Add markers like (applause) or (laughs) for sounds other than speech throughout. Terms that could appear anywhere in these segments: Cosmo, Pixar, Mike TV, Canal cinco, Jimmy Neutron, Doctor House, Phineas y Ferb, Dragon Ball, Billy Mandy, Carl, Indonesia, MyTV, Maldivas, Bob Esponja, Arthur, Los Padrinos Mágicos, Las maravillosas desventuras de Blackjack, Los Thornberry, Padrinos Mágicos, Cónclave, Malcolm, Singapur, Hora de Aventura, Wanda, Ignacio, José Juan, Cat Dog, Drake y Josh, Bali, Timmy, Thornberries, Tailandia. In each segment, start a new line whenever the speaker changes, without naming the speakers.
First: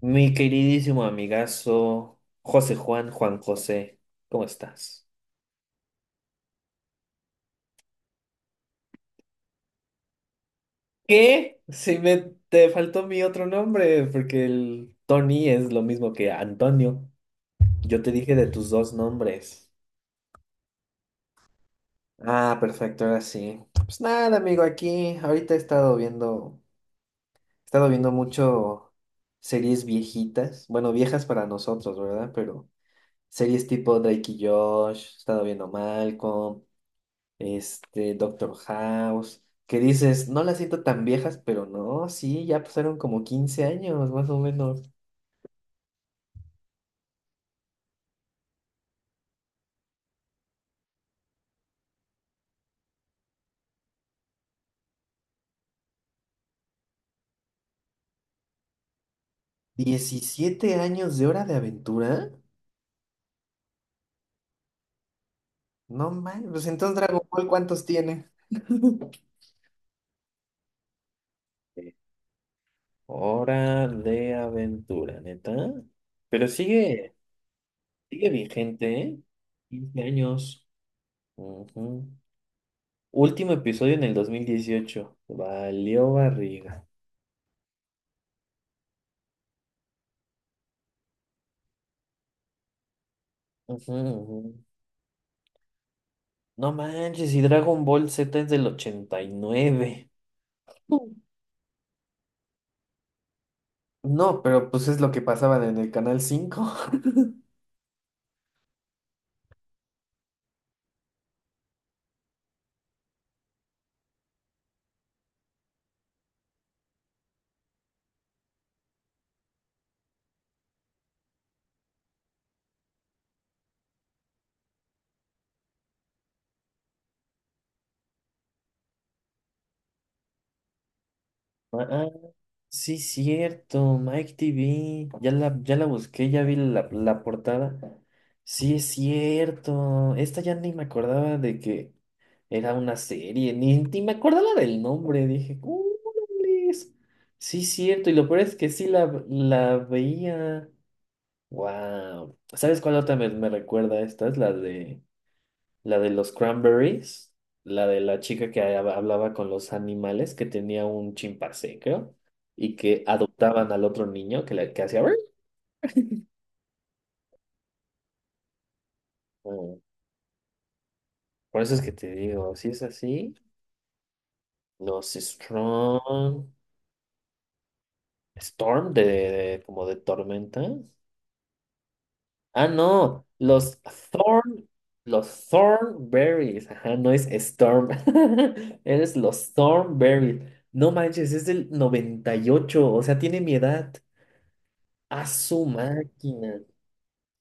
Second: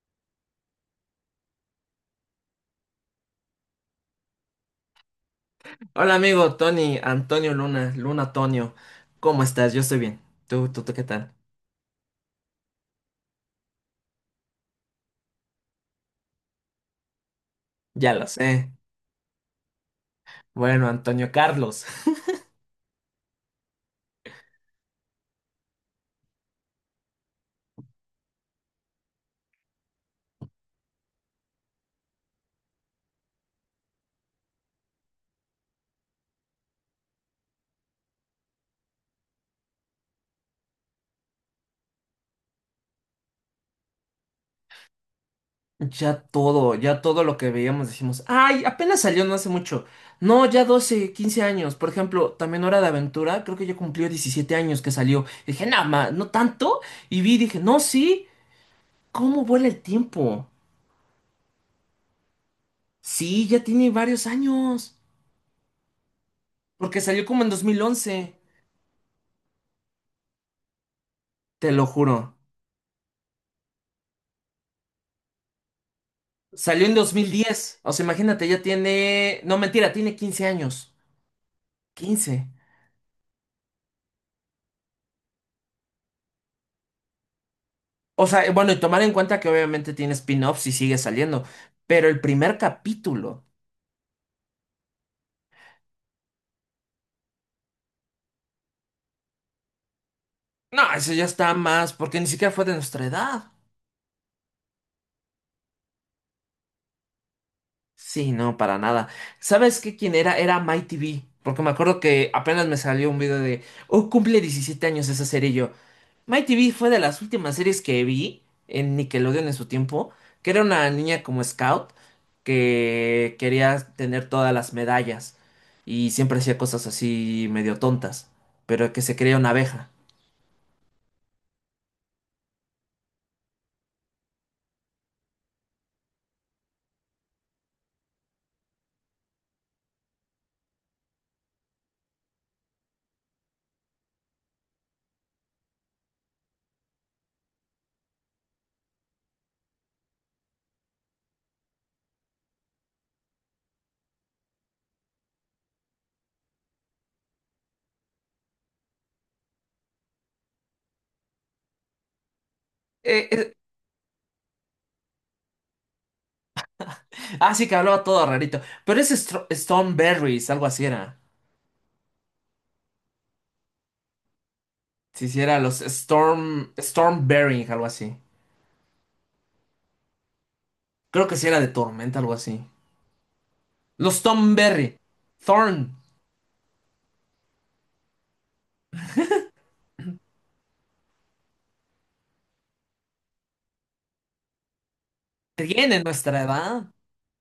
Mi queridísimo amigazo José Juan, Juan José, ¿cómo estás?
Hola amigo Tony, Antonio Luna, Luna Antonio, ¿cómo estás? Yo estoy bien. ¿Tú qué tal?
¿Qué? Si me te faltó mi otro nombre, porque el Tony es lo mismo que Antonio. Yo te
Ya lo
dije de tus
sé.
dos nombres.
Bueno, Antonio Carlos.
Ah, perfecto, ahora sí. Pues nada, amigo, aquí ahorita he estado viendo mucho series viejitas, bueno, viejas para nosotros, ¿verdad? Pero series tipo Drake y Josh, he estado viendo Malcolm, Doctor House, que dices, no las siento tan viejas, pero no, sí, ya pasaron como quince años, más o menos.
(laughs) Ya todo lo que veíamos decimos, ay, apenas salió no hace mucho. No, ya 12 15 años. Por ejemplo, también Hora de Aventura, creo que ya cumplió 17 años que salió. Y dije, nada más, no tanto. Y vi, dije, no, sí, ¿cómo vuela el tiempo?
¿Diecisiete años de Hora de Aventura?
Sí, ya tiene varios años,
No man, pues entonces
porque
Dragon
salió como
Ball,
en dos mil
¿cuántos tiene?
once
(laughs)
te lo
Eh,
juro.
Hora de Aventura, neta. Pero
Salió en
sigue,
2010. O sea,
sigue
imagínate, ya
vigente, ¿eh?
tiene. No, mentira,
15
tiene 15
años.
años.
Ujú.
15.
Último episodio en el dos mil dieciocho. Valió barriga.
O sea, bueno, y tomar en cuenta que obviamente tiene spin-offs y sigue saliendo. Pero el primer capítulo.
Ujú, ujú. No manches, y Dragon Ball Z es del 89.
No,
Mm.
eso ya está más, porque ni siquiera fue de nuestra edad.
No, pero pues es lo que pasaban en el Canal cinco.
Sí, no, para nada. ¿Sabes qué? ¿Quién era? Era MyTV. Porque me acuerdo que apenas me salió un video de. Oh, cumple 17 años esa serie y yo. My TV fue de las últimas series que vi en Nickelodeon en su tiempo, que era una niña como scout que quería tener todas las medallas y siempre hacía cosas así medio tontas, pero que se creía una abeja.
Ah, sí, cierto, Mike TV. Ya la busqué, ya vi la portada. Sí, es cierto. Esta ya ni me acordaba de que era una serie, ni me acordaba del nombre. Dije, "Órales". Sí, cierto. Y lo peor es que sí la veía. Wow. ¿Sabes cuál otra me recuerda a esta? Es la de los cranberries, la de la chica que hablaba con los animales, que tenía un chimpancé, creo, y que
Eh, eh,
adoptaban al otro niño que hacía. "Ruiz".
ah, sí, que hablaba todo rarito, pero es
Mm,
Stormberries, algo así era.
por eso es que te digo, si es así, los
Si sí, era los
Strong,
Stormberry, algo así.
Storm como de tormenta.
Creo que sí era de tormenta, algo así.
Ah, no, los
Los
Thorn,
Thornberry.
los
Thorn.
Thornberries. Ajá, no es Storm. (laughs) Eres los Thornberries. No manches, es del 98, o sea, tiene mi edad. A su
¿Tienen nuestra
máquina.
edad?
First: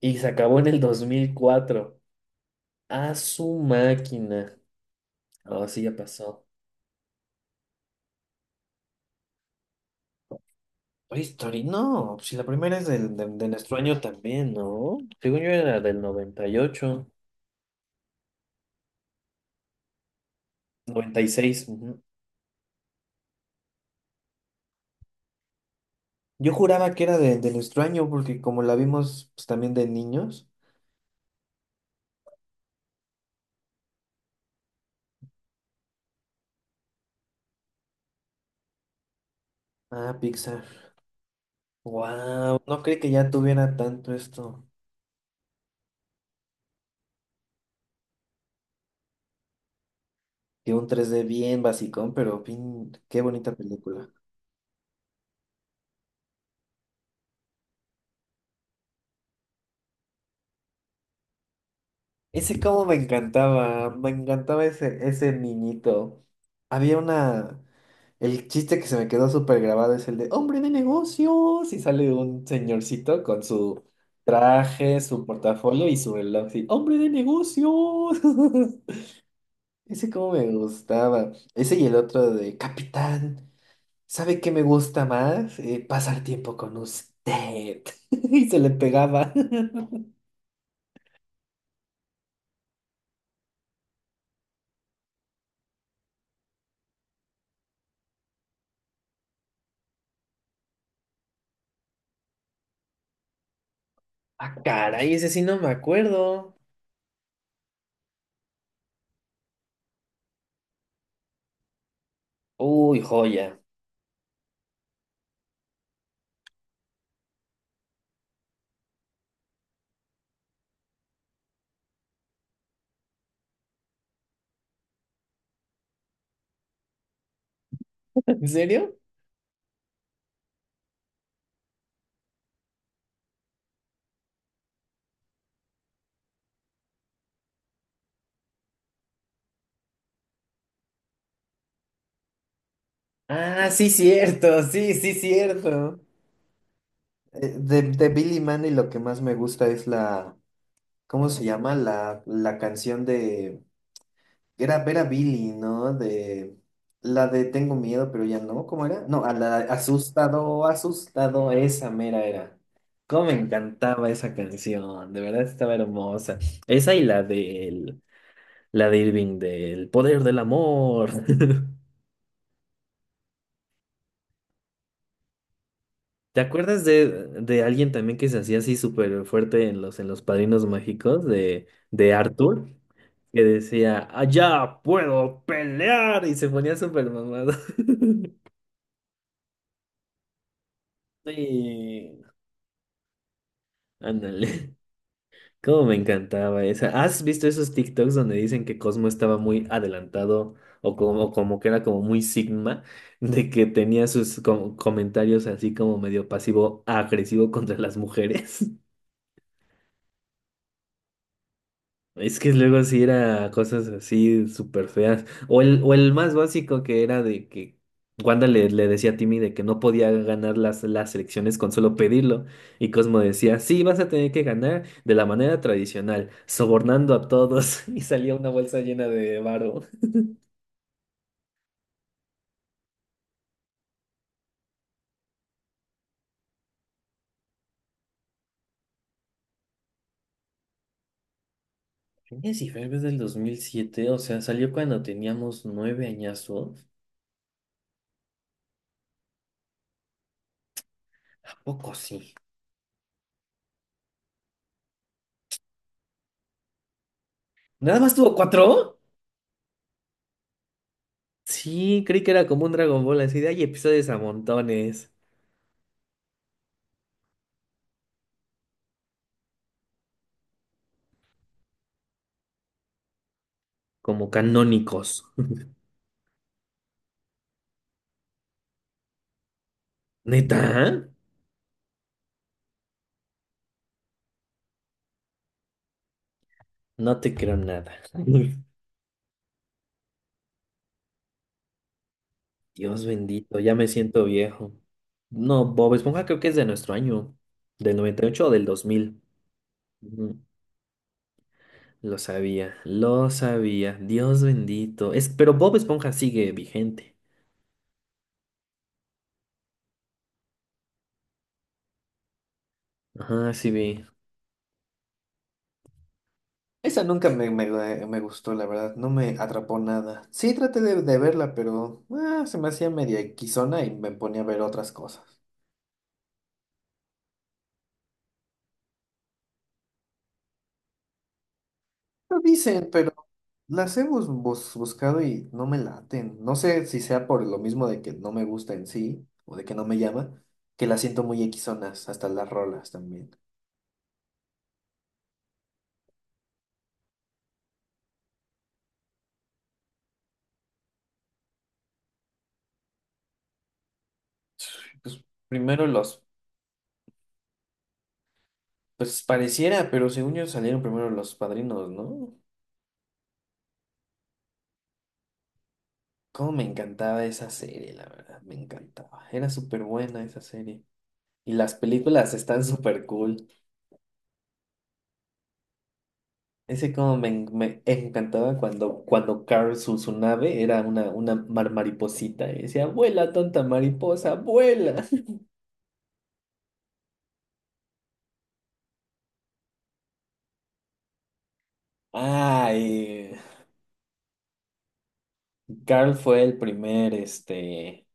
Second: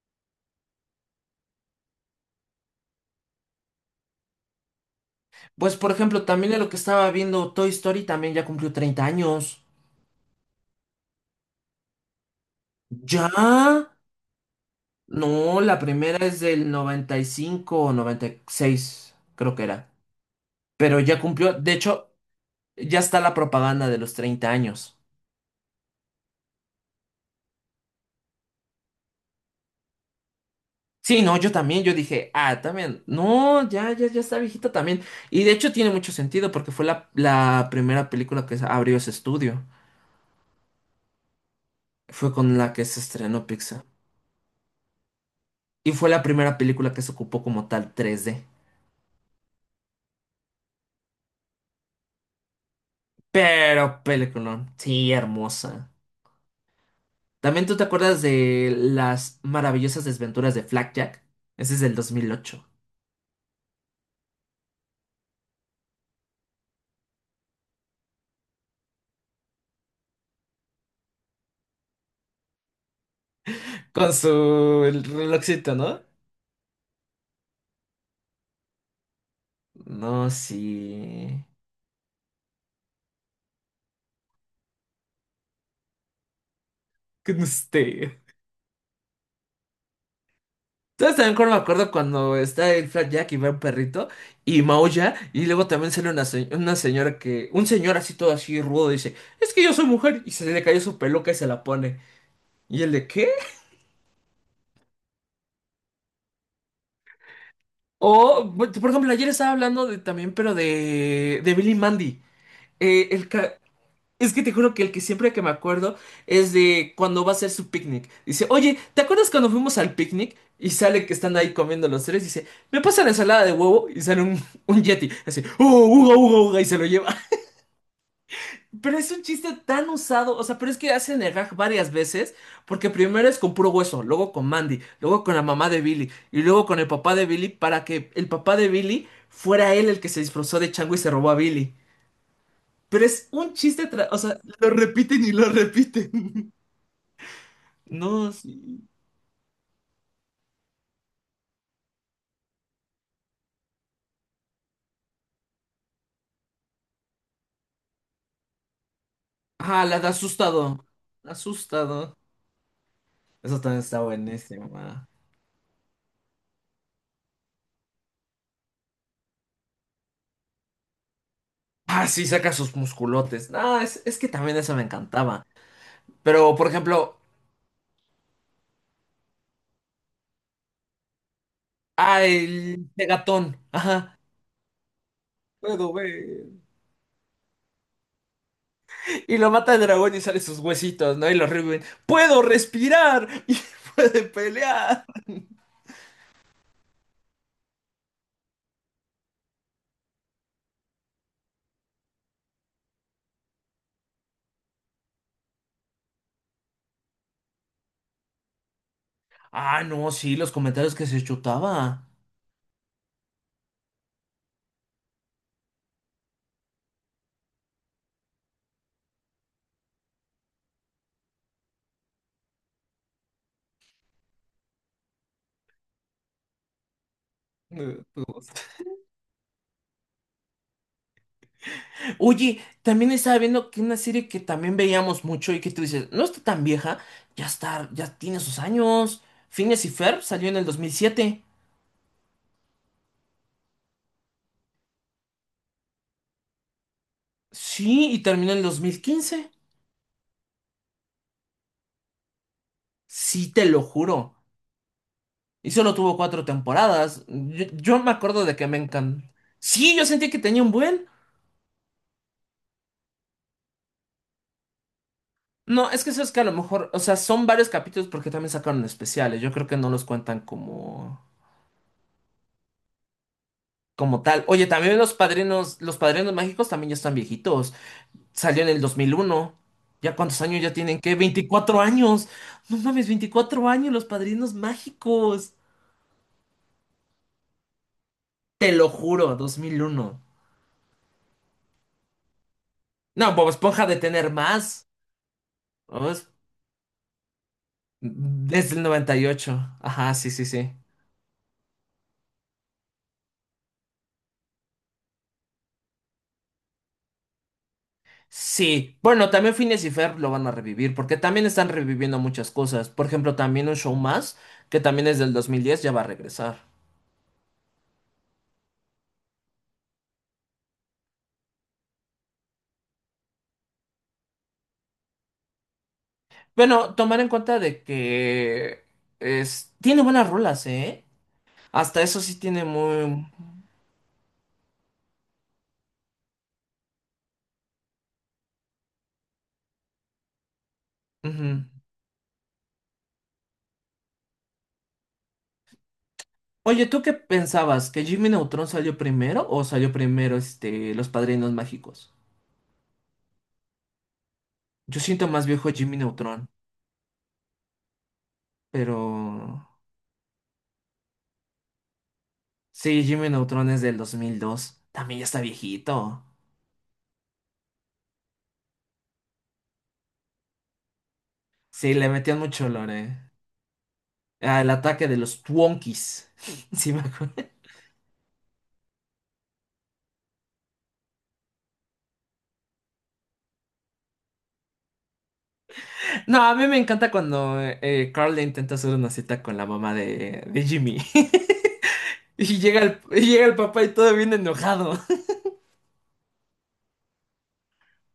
Y se acabó en el dos mil cuatro. A su máquina. Oh,
Pues
sí,
por
ya
ejemplo,
pasó.
también de lo que estaba viendo, Toy Story también ya cumplió 30 años.
Oye, Story, no, si la primera es
¿Ya?
de nuestro año también, ¿no? Según yo
No, la
era del
primera es del 95 o noventa y seis, creo que era.
98,
Pero ya cumplió,
96.
de hecho, ya está la propaganda de los 30 años.
Yo juraba que era del extraño, porque como la vimos pues, también de niños.
Sí, no, yo también, yo dije, ah, también, no, ya, ya, ya está viejita también. Y de hecho tiene mucho sentido porque fue la primera película que abrió ese estudio.
Ah, Pixar.
Fue con
Wow,
la
no
que
creí
se
que ya
estrenó
tuviera
Pixar.
tanto esto.
Y fue la primera película que se ocupó como tal 3D.
Que un 3D bien basicón, pero bien, qué bonita
Pero
película.
peliculón, sí, hermosa. También tú te acuerdas de las maravillosas desventuras de Blackjack. Ese es del
Ese
2008.
como me encantaba, ese niñito. Había una... El chiste que se me quedó súper grabado es el de hombre de negocios, y sale un señorcito con su
Con su
traje,
el
su
relojcito,
portafolio y
¿no?
su reloj. Y, hombre de negocios. (laughs) Ese
No,
como me gustaba.
sí.
Ese y el otro de Capitán, ¿sabe qué me gusta más? Pasar tiempo con usted.
Con
(laughs)
usted.
Y se le pegaba. (laughs)
¿Sabes también cuando me acuerdo cuando está el Jack y ve un perrito y maulla y luego también sale una, una señora que, un señor así todo así rudo dice, es que yo soy mujer y se le cayó su peluca y se la pone. ¿Y el de qué?
Ah, caray, ese sí no me acuerdo.
O, por ejemplo, ayer estaba hablando de también, pero de Billy Mandy.
Uy,
Eh, el
joya.
ca- es que te juro que el que siempre que me acuerdo es de cuando va a hacer su picnic. Dice, oye, ¿te acuerdas cuando fuimos al picnic? Y sale que están ahí comiendo los tres. Dice, me pasa la ensalada de huevo y sale un yeti. Así, ¡uh, uga, uga, uga! Y se lo lleva.
(laughs) ¿En serio?
Pero es un chiste tan usado, o sea, pero es que hacen el gag varias veces, porque primero es con puro hueso, luego con Mandy, luego con la mamá de Billy, y luego con el papá de Billy, para que el papá de Billy fuera él el que se disfrazó de chango y se robó a Billy. Pero es un
Ah, sí,
chiste, o sea,
cierto,
lo
sí, sí,
repiten y lo
cierto.
repiten. (laughs)
De
No,
Billy Mandy
sí.
lo que más me gusta es la, ¿cómo se llama? La canción de, era ver a Billy, ¿no? De la de Tengo miedo, pero ya no, ¿cómo era? No, a la
Ah, la de
asustado,
asustado.
asustado, esa
Asustado.
mera era. Cómo me
Eso también está
encantaba esa
buenísima. Ah.
canción, de verdad estaba hermosa. Esa y la de Irving del poder del amor. (laughs)
Ah, sí, saca sus musculotes. Ah, es que también eso me encantaba.
¿Te
Pero, por
acuerdas
ejemplo,
de alguien también que se hacía así súper fuerte en los Padrinos Mágicos de
ah,
Arthur?
el
Que
Megatón.
decía,
Ajá.
allá puedo
Puedo
pelear y
ver.
se ponía súper mamado. (laughs)
Y lo mata el dragón y sale sus huesitos, ¿no? Y los reviven.
Sí,
¡Puedo respirar! (laughs) Y puede
ándale.
pelear.
(laughs) Cómo me encantaba esa. ¿Has visto esos TikToks donde dicen que Cosmo estaba muy adelantado o como que era como muy sigma, de que tenía sus comentarios así como medio pasivo agresivo contra las mujeres?
Ah, no, sí, los comentarios que se chutaba.
Es que luego sí era cosas así súper feas. O o el más básico, que era de que Wanda le decía a Timmy de que no podía ganar las elecciones con solo pedirlo. Y Cosmo decía, sí, vas a tener que ganar de la manera tradicional, sobornando a todos. (laughs) Y salía una
Pues.
bolsa llena de varo.
Oye, también estaba viendo que una serie que también veíamos mucho y que tú dices, no está tan vieja, ya está, ya tiene sus años. Phineas y Ferb salió en el 2007.
Phineas y Ferb es del dos mil siete, o sea, salió cuando teníamos nueve añazos.
Sí, y terminó en el 2015.
¿A poco sí?
Sí, te lo juro. Y solo tuvo cuatro temporadas. Yo,
¿Nada
yo me
más tuvo
acuerdo de que me
cuatro?
encantó. Sí, yo sentí que tenía un buen.
Sí, creí que era como un Dragon Ball, así de hay episodios a montones.
No, es que eso es que a lo mejor, o sea, son varios capítulos porque también sacaron especiales. Yo creo que no los cuentan como, como
Como
tal. Oye, también
canónicos. (laughs)
los padrinos mágicos también ya están viejitos. Salió en el 2001. ¿Ya cuántos años
¿Neta?
ya tienen? ¿Qué? ¡24 años! No mames, 24 años los padrinos mágicos.
No te creo nada. (laughs)
Te lo juro, 2001.
Dios
No, Bob
bendito, ya
Esponja
me
de
siento
tener
viejo.
más.
No, Bob Esponja creo que es de nuestro año, del 98 o del
Desde el noventa
2000.
y ocho, Ajá, sí,
Ujú.
sí, sí.
Lo sabía, lo sabía. Dios bendito. Es, pero Bob Esponja sigue vigente.
Sí, bueno, también Phineas y Ferb lo van a revivir, porque también están reviviendo muchas cosas. Por ejemplo,
Ajá,
también
sí
un show
vi.
más, que también es del 2010, ya va a regresar.
Esa nunca me gustó, la verdad, no me atrapó nada. Sí, traté de verla, pero ah, se me hacía media equisona y me ponía a ver otras cosas.
Bueno, tomar en cuenta de que es, tiene buenas rolas, ¿eh? Hasta eso sí
Lo
tiene
dicen, pero...
muy...
Las hemos buscado y no me laten. No sé si sea por lo mismo de que no me gusta en sí o de que no me llama, que las siento muy
Ujú.
equisonas, hasta las rolas también.
Oye, ¿tú qué pensabas? ¿Que Jimmy Neutron salió primero o salió primero este, Los Padrinos Mágicos? Yo
Pues
siento más viejo
primero
Jimmy
los,
Neutron,
pues
pero...
pareciera, pero según yo salieron primero los padrinos, ¿no?
Sí, Jimmy Neutron es del 2002. También ya está viejito.
Cómo me encantaba esa serie, la verdad, me encantaba. Era súper buena esa serie. Y las
Sí, le
películas
metían
están
mucho
súper
lore.
cool.
Ah, el ataque de los Twonkies. (laughs)
Ese
Sí, me
como
acuerdo.
me encantaba cuando Carl, su nave, era una mariposita. Y decía, vuela, tonta mariposa, vuela. (laughs)
No, a mí me encanta cuando Carl le intenta hacer una cita con la mamá de Jimmy. (laughs) Y
Ah,
llega el, y
y
llega el papá y todo bien enojado. (laughs)
Carl fue el primer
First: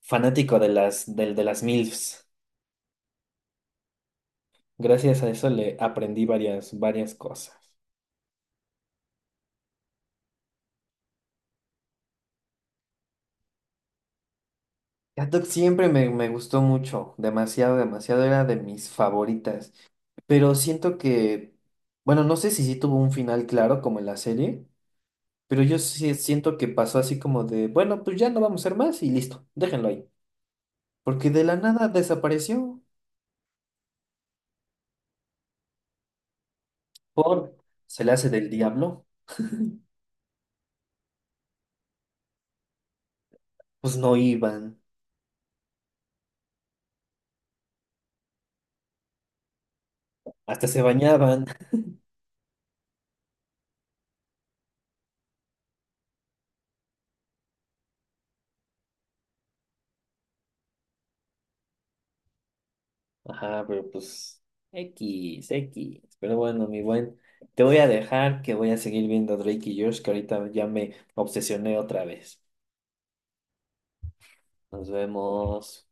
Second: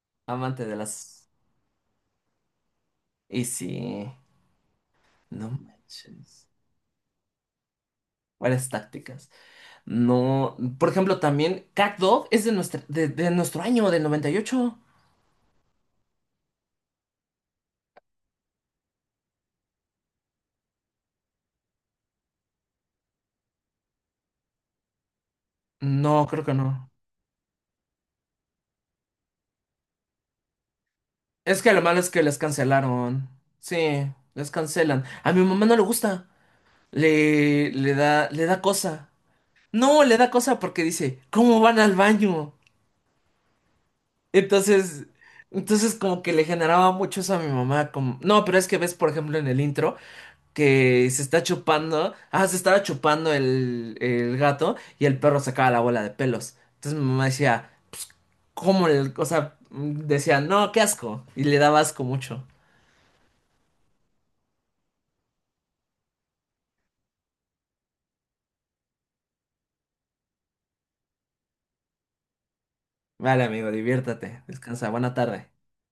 fanático
Amante
de
de
las,
las...
del de las MILFs.
Y sí,
Gracias a eso
no
le aprendí
manches.
varias cosas.
Varias tácticas. No, por ejemplo, también Cat Dog es de nuestro año, del 98.
Cat siempre me gustó mucho, demasiado, demasiado, era de mis favoritas. Pero siento que, bueno, no sé si sí tuvo un final claro como en la serie. Pero yo sí
No, creo que
siento que
no.
pasó así como de, bueno, pues ya no vamos a ser más y listo, déjenlo ahí. Porque de la
Es que lo
nada
malo es que les
desapareció,
cancelaron. Sí, les cancelan. A mi mamá no le gusta.
por
Le, le
se le hace
da, le
del
da
diablo.
cosa. No, le da cosa porque dice, ¿cómo van al baño?
Pues no iban,
Entonces, entonces como que le generaba mucho eso a mi mamá. Como... No, pero es que ves, por ejemplo, en el intro
hasta se
que se está
bañaban.
chupando. Ah, se estaba chupando el gato y el perro sacaba la bola de pelos. Entonces mi mamá decía, pues, ¿cómo el...? O sea, decía, no, qué asco. Y le daba asco mucho.
Ajá, pero pues X, X. Pero bueno, mi buen, te voy a dejar, que voy a seguir viendo Drake y Josh, que ahorita ya me obsesioné otra vez.
Vale, amigo, diviértete.
Nos
Descansa. Buena tarde.
vemos.